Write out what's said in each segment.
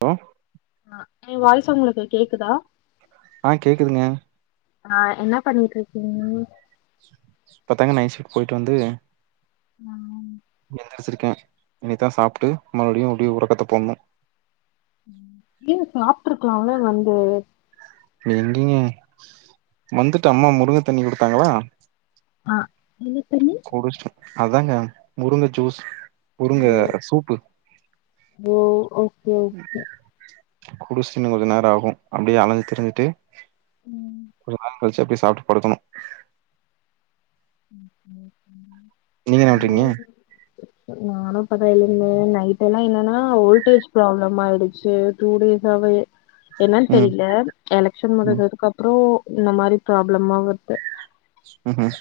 Hello ஆ ஏ voice உங்களுக்கு கேக்குதா ஆ கேக்குதுங்க ஆ என்ன பண்ணிட்டு இருக்கீங்க இப்ப தாங்க நைட் ஷீப்ட் போயிட்டு வந்து ம் எந்திரிச்சிருக்கே இனிதா சாப்ட்டு மறுபடியு அப்டியே உறக்கத்த போட்னு ம் ஏ சாப்பிட்டுருக்கலால்ல வந்து எங்கிங்க வந்துட்டு அம்மா முருங்க தண்ணி குடுத்தாங்களா ஆ என்ன தண்ணி குடிச்சிட்டே அதாங்க முருங்க ஜூஸ் முருங்க ஓ சூப்பு ஓ ஓகே குடிசின்னு இன்னு கொஞ்ச நேரோ ஆகு அப்டியே அலஞ்சு திரிஞ்சுட்டு ம் கொஞ்ச நேரோ கழுச்சு அப்டியே சாப்ட்டு படுக்கணு நீங்க [inaudible] என்ன பண்றீங்க நானு இப்பதா எழுந்தே நைட் எல்லா என்னன்னா ஓல்ட் டேஜ் ப்ராப்ளம் ஆயிடுச்சு டூ டேஸ்சாவே என்னன்னு ம் தெரில எலக்ஷன் ம் முடிஞ்சதுக்கு அப்றோ இந்த மாரி ப்ராப்ளமா வருது உஹம்ம்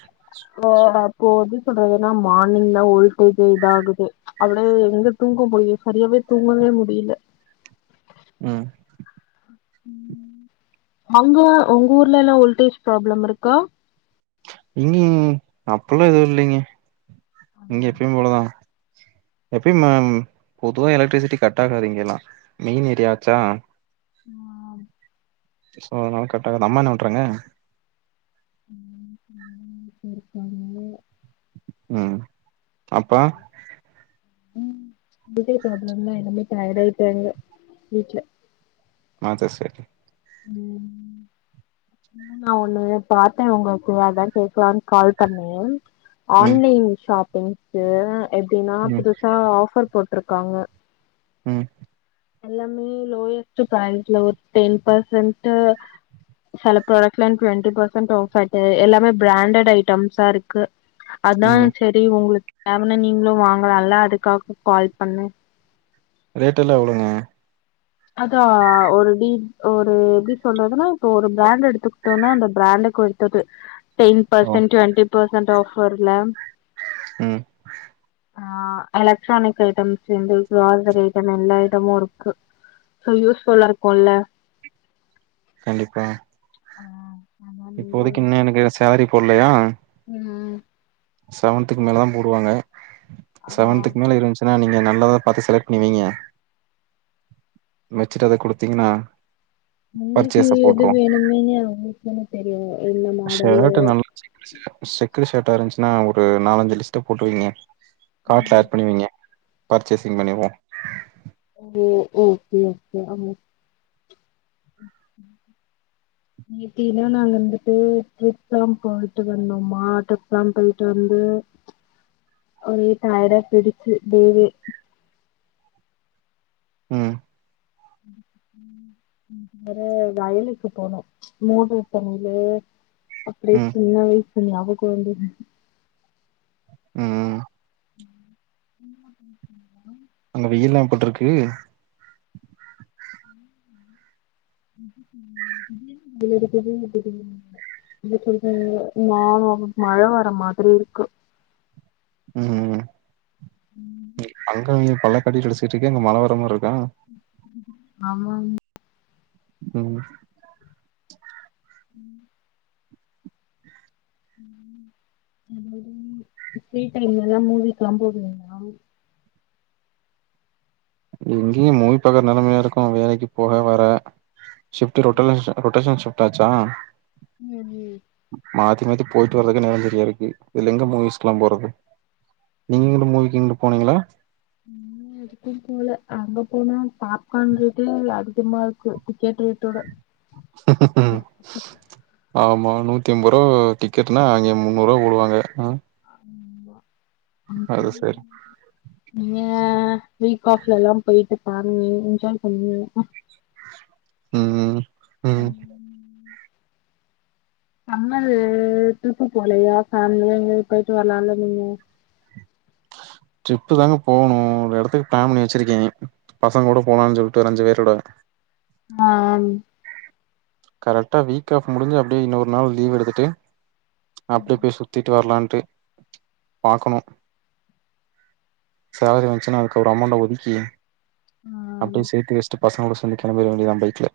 ஆ அப்போ எப்டி சொல்றது ஏன்னா மார்னிங் தா ஓல்டேஜ் இதாகுது அவ்ளோ எங்க தூங்க போது செரியாவே தூங்கவே முடில ம் ம் அங்க உங்க ஊர்ல எல்லா ஓல்டேஜ் ப்ராப்ளம் இருக்கா இங்கிங் அப்பில்லா எதுவு இல்லிங்க இங்க எப்பயு போலதா எப்பயு பொதுவா எலக்ட்ரிசிட்டி கட் ஆகாது இங்க எல்லா மெயின் ஏரியாச்சா ஆ சோ அதனால கட் ஆகாது அம்மா என்ன பண்றாங்க ம் ம் செரிக்கா ம் அப்பா ம் இதே ப்ராப்ளம் தா எல்லாமே டயட் ஆயிட்டாங்க வீட்ல அது செரி ம் நா ஒண்ணு பாத்தே உங்களுக்கு அதா கேக்கலான்னு கால் பண்ணே ம் ஆன்லைன் ஷாப்பிங்கு எப்டின்னா ம் புதுசா ஆஃபர் போட்டிருக்காங்க ம் எல்லாமே லோயஸ்ட் [unintelligible] ஒரு டென் பர்சன்ட்டு சில ப்ராடக்ட்ஸ்ல டுவெண்டி பெர்சன்ட் [unintelligible] எல்லாமே பிராண்டேட் ஐட்டம்ஸா இருக்கு அதா ம் செரி உங்களுக்கு தேவன்னா நீங்களு வாங்கலால்ல அதுக்காக கால் பண்ணே ரேட் எல்லா எவ்ளோங்க அதா ஒரு டி ஒரு எப்டி சொல்றதுன்னா இப்ப ஒரு பிராண்ட் எடுத்துக்கிட்டோன்னா அந்த பிராண்ட பொறுத்தது டென் ஓ பர்சன்ட் டுவென்டி பர்சன்ட் ஆஃபர்ல ம் ஆ எலக்ட்ரானிக் ஐட்டம்ஸ் இருந்து கிராசரி ஐட்டம் எல்லா ஐட்டமு இருக்கு யூஸ்ஃபுல்லா இருக்குல்ல கண்டிப்பா ஆ ஆமா இப்போதைக்கு இன்னு எனக்கு சேலரி போடலயா ம் செவன்த்துக்கு மேல தா போடுவாங்க ஆ செவன்த்துக்கு மேல இருந்துச்சுன்னா நீங்க நல்லதா பாத்து செலக்ட் பண்ணி வைங்க வெச்சிட்டு அத கொடுத்தீங்ன்னா உங்களுக்கு எது வேணுமுன்னே உங்களுக்கு தானே தெரியு என்ன மாடல்லு ஷர்ட் நல்லா செக்குடு ஷர்ட்டா இருந்துச்சுன்னா ஒரு நாலஞ்சு லிஸ்ட்ட போட்டுவைங்க கார்ட் பேக் பண்ணி வைங்க பர்ச்சேசிங் பண்ணிக்வோ ஓ ஓகே ஓகே அம்மு ம் எப்டின்னா நாங்க வந்துட்டு ட்ரிப்ல்லா போய்ட்டு வந்தோமா ட்ரிப்ல்லா போய்ட்டு வந்து ஒரே டயர்டா போயிருச்சு டேவே ம் வேற வயலுக்கு போனோ மோட்டரு பணில அப்டியே ம் சின்ன வயசு ஞாபகோ வந்து ம் [unintelligible] அங்க வெயில்லா எப்டிருக்கு ம் [unintelligible] இங்க கொஞ்சோ மா மழ வர மாதிரி இருக்கு ம் அங்கினி பல்லக்காட்டி அடிச்சுட்டு இருக்கு அங்க மல வரமாரிருக்கா ஆமாங்க ம் ம் அதது ஃப்ரீ டைம்லல்லாம் மூவிக்லா போவிங்ளா இங்கயு மூவி பாக்குற நிலைமையா இருக்கு வேலைக்கு போக வர ஷிஃப்ட் ரொட்டனல் ரொட்டேஷன் ஷிஃப்டாச்சா ம் ம் மாத்தி மாத்தி போய்ட்டு வர்ரதுக்கு நேரோ சரியா இருக்கு இதுல எங்க மூவிஸ்க்ல்லா போறது நீங்களு மூவிக்கு எங்கயு போனீங்ளா ம் எங்கயு போல அங்க போனா பாப்கான் ரேட்டு அதிகமா இருக்கு டிக்கெட் ரேட்டோட ஆமா நூத்தி ஐம்பது ரூவா டிக்கெட்னா அங்கே முண்ணூரூவா போடுவாங்க ம் ஆமா அது சரி ஏ வீக் ஆஃப்லல்லா போய்ட்டு பாங்க என்ஜாய் பண்ணு ம் ம் நம்மலு ட்ரிப்பு போலையா ஃபேமிலியா எங்கயு போய்ட்டு வரலாமுன்னு ட்ரிப்பு தாங்க போணு ஒரு எடத்துக்கு பிளான் பண்ணி வச்சுருக்கே பசங்க கூட போலானு சொல்ட்டு ஒரு அஞ்சு பேரோட மேம் கரெக்டா வீக் ஆஃப் முடிஞ்சு அப்டியே இன்னொரு நாள் லீவ் எடுத்துட்டு அப்டியே போய் சுத்திட்டு வர்லான்ட்டு பாக்கணு சேலரி வந்துச்சின்னா அதுக்கு ஒரு அமௌண்ட ஒதுக்கி ஆ அப்டியே சேத்து வெச்சிட்டு பசங்களோட சனிக்கெழம போயிர வேண்டியதா பைக்ல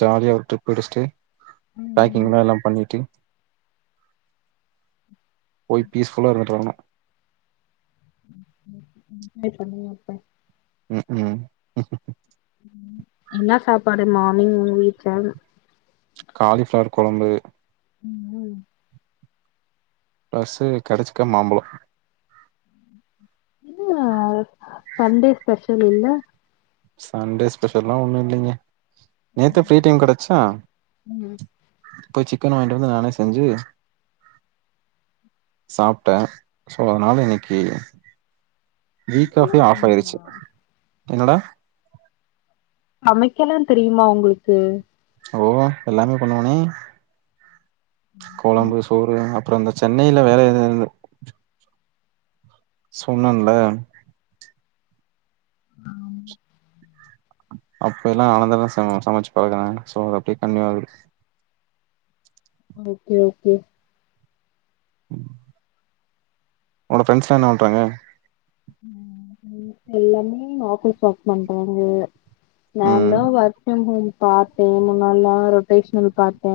ஜாலியா ஒரு ட்ரிப் அடிஸ்டு ம் பேக்கிங்லா எல்லா பண்ணிட்டு போய் ஃபிஸ்ஃபுல்லா இருந்துட்டு வரனு [inaudible] பண்ணியா அப்ப ம் ம் என்ன சாப்பாடு மார்னிங் உங்க வீட்லன்ன காலிஃபிளவர் கொழம்பு ம் ம் பிளஸ்ஸு கடிச்சிக்க மாம்பழோ என்ன சண்டே ஸ்பெஷல் இல்ல சண்டே ஸ்பெஷல்லா ஒன்னு இல்லைங்க நேத்தே ம் ஃப்ரீ டைம் கெடச்சா ம் போய் சிக்கன் வாங்கிட்டு வந்து நானே செஞ்சி சாப்டே சோ அதனால இன்னைக்கி வீக் சமைக்கலா ஆஃப்லா ஆஃப் தெரியுமா ஆயிடுச்சி என்னடா சமைக்கல்லா தெரிமா உங்களுக்கு ஓ எல்லாமே பண்ணுவேனே கொழம்பு சோறு அப்றோ இந்த சென்னையில வேல இருந்த சொன்னல்ல ஆமா அப்பல்லா ஆனந்தமா சம சமச்சி பாழகுனே சோ அப்டியே கண்டின்யூ ஆகுது ஓகே ஓகே ம் உன்னோட ஃப்ரெண்டஸ்லா என்ன பண்றாங்க ம் என் ஃப்ரெண்ட்ஸ் எல்லாமே ஆபீஸ் ஒர்க் பண்றாங்க நான் ம் தா ஒர்க் ஃப்ரம் ஹோம் பாத்தே முன்னெல்லா ரொட்டேஷனல் பாத்தே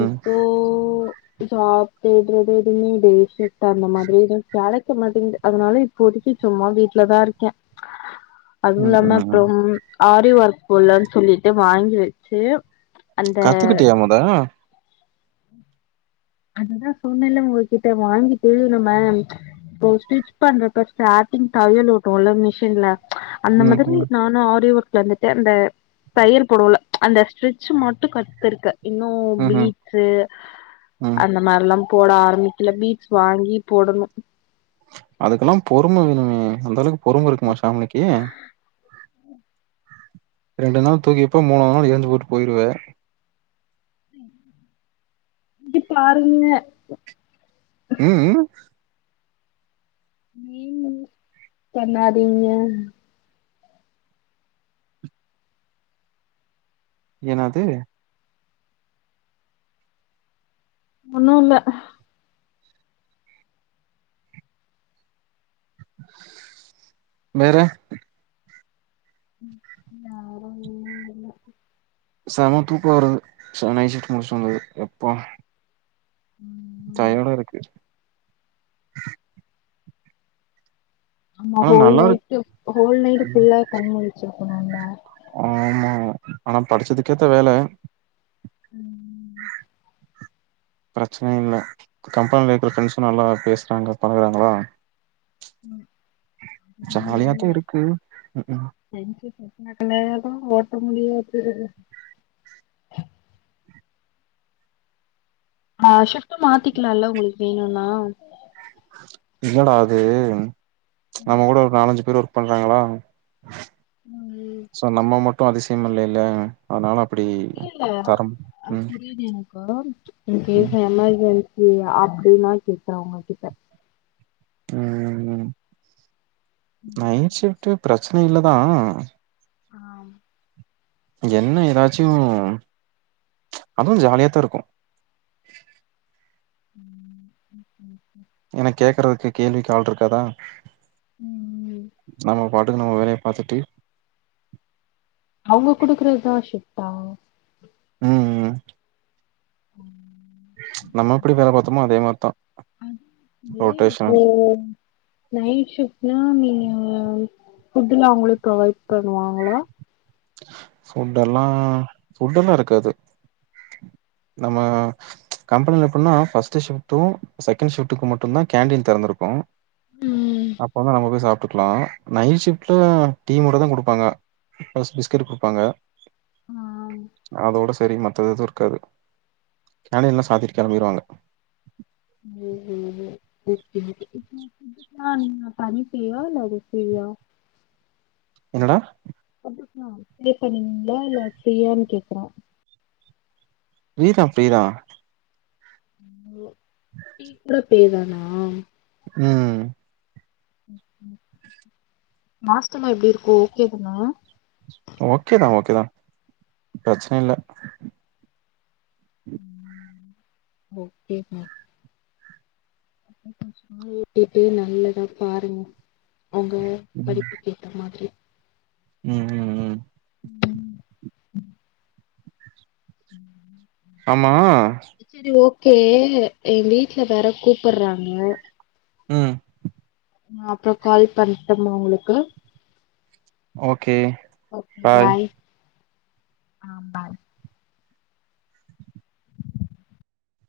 ம் இப்போ ஜாப் தேட்றது எதுமே இது செட் அந்த மாதிரி எதுவு கெடைக்க மாட்டேங்குது அதனால இப் இப்போதைக்கு சும்மா வீட்டுலதா இருக்கே அதுவும் ம் இல்லாம ம் அப்றம் ஆரி ஒர்க் போட்லன்னு சொல்லிட்டு வாங்கி வெச்சி கத்துக்கிட்டியா மொத அதுதா சொன்னேல்ல உங்ககிட்ட வாங்கிட்டு நம்ம இப்ப ஸ்டிச் பண்றப்ப ஸ்டாரிங் தையல் ஓட்டுவோல்ல மிஷின்ல அந்த ம் மாதிரி ம் நான் நான் ஆரி ஒர்க் வந்துட்டு அந்த தையல் போடுவோல்ல அந்த ஸ்ட்ச்ச மட்டு கத்திருக்க இன்னும் ம்ஹ்ம் பீட்ஸ்சு ம். இந்த மாரில்லா போட ஆரம்பிக்கல பீட்ஸ் வாங்கி போடணு அதுக்கெல்லா பொறுமை வேணுமே அந்த அளவுக்கு பொறுமை இருக்குமா சாமிலிக்கு ரெண்டு நாள் தூக்கிப்ப மூணாவ நாள் எழுந்து போட்டு போயிடுவே சுஜி பாருங்க ம்ம் நீங்களு பண்ணாதீங்க என்னாது ஒன்னு இல்ல வேற யாரு செம தூக்க வருது ச நைட் ஷிப்ட் முடிச்ட்டு வந்தது எப்பா ம் டயடா இருக்கு ஆமா ஆனா ஹோல் நல்லாருக்கு. நைட்டு ஹோல் நைட் ஃபுல்லா கண்முழிச்சிருக்கணுல ஆமா ஆனா படிச்சதுக்கேத்த வேல ம் பிரச்சன இல்ல கம்பெனியில இருக்கிற ஃப்ரெண்ட்ஸு நல்லா பேசுறாங்க பழகுறாங்ளா ம் அததா ஜாலியா மெயினு தான் இருக்கு. ம்ஹ்ம். செஞ்சு சக்னாகனாலு ஓட்ட முடியாது ஆ ஷிப்டு மாத்திக்கலால்ல உங்களுக்கு வேணுனா இல்லடா அது நம்ம கூட ஒரு நாலஞ்சு பேர் ஒர்க் பண்றாங்களா ம் சோ நம்ம மட்டு அதிசயம் இல்லைல அதனால அப்டி இல்ல இல்ல தரம் அ ம் புரியுது எனக்கு ம் எப்ப எமர்ஜென்சி ஏ அப்டினா கேட்டே உங்க கிட்ட ம் ம் ம் நைட் ஷிப்ட்டு பிரச்சன இல்லதா ஆ என்ன எதாச்சு அதுவு ஜாலியாத்தா இருக்கு ம் ம் ம் எனக் கேக்குறதுக்கு கேள்விக்கு ஆல் இருக்காதா ம் நம்ம பாட்டுக்கு நம்ம வேலைய பாத்துட்டு அவங்க குடுக்குறது தா ஷிப்டா ம் ம் ம் நம்ம எப்படி வேல பாத்தோமோ அதே மாறி தா ஏய் இப்போ நைட் ஷிஃப்ட்னா நீ ஃபுட்லா அவங்களே ப்ரொவைட் பண்ணுவாங்களா ஃபுட் எல்லா ஃபுட் எல்லா இருக்காது நம்ம கம்பெனில எப்டின்னா ஃபஸ்டு ஷிப்டு செகண்ட் ஷிப்டுக்கு மட்டுந்தா கேண்டீன் தெறந்துருக்கு ம் அப்பதா நம்ம போய் சாப்டுக்கலா நைட் ஷிப்டு டீ மட்டு தா குடுப்பாங்க ஃபஸ்ட் பிஸ்கட் குடுப்பாங்க ஆ அதோட சரி மத்தது எதுவு இருக்காது கேண்டின்ல்லா சாத்திட்டு கெளம்பிறுவாங்க [unintelligible] நா நீங்க தனிப்பியா இல்ல வெப்பியா என்னடா அப்ளே பண்ணீங்களா இல்ல ஃபிரியான் கேக்குற ஃபிரிதா ஃபிரிதா டீ கூட ஃபிரிதானா ம் மாஸ்டல்லா எப்டி இருக்கு ஓகே தானா ஓகே தா ஓகே தா பிரச்சன இல்ல ம் ஓகே தா [unintelligible] ஊட்டிட்டு நல்லதா பாருங்க அவங்க ம் படிப்புக்கு ஏத்த மாதிரி ம் ம் ம். ம் ம் ம் ம் ம் ம் ஆமா செரி ஓக்கே எ வீட்ல வேற கூப்பட்றாங்க ம் நா அப்றோ கால் பண்ட்டும்மா உங்ளுக்கு ஓக்கே ஓக்கே பாய் அ பாய்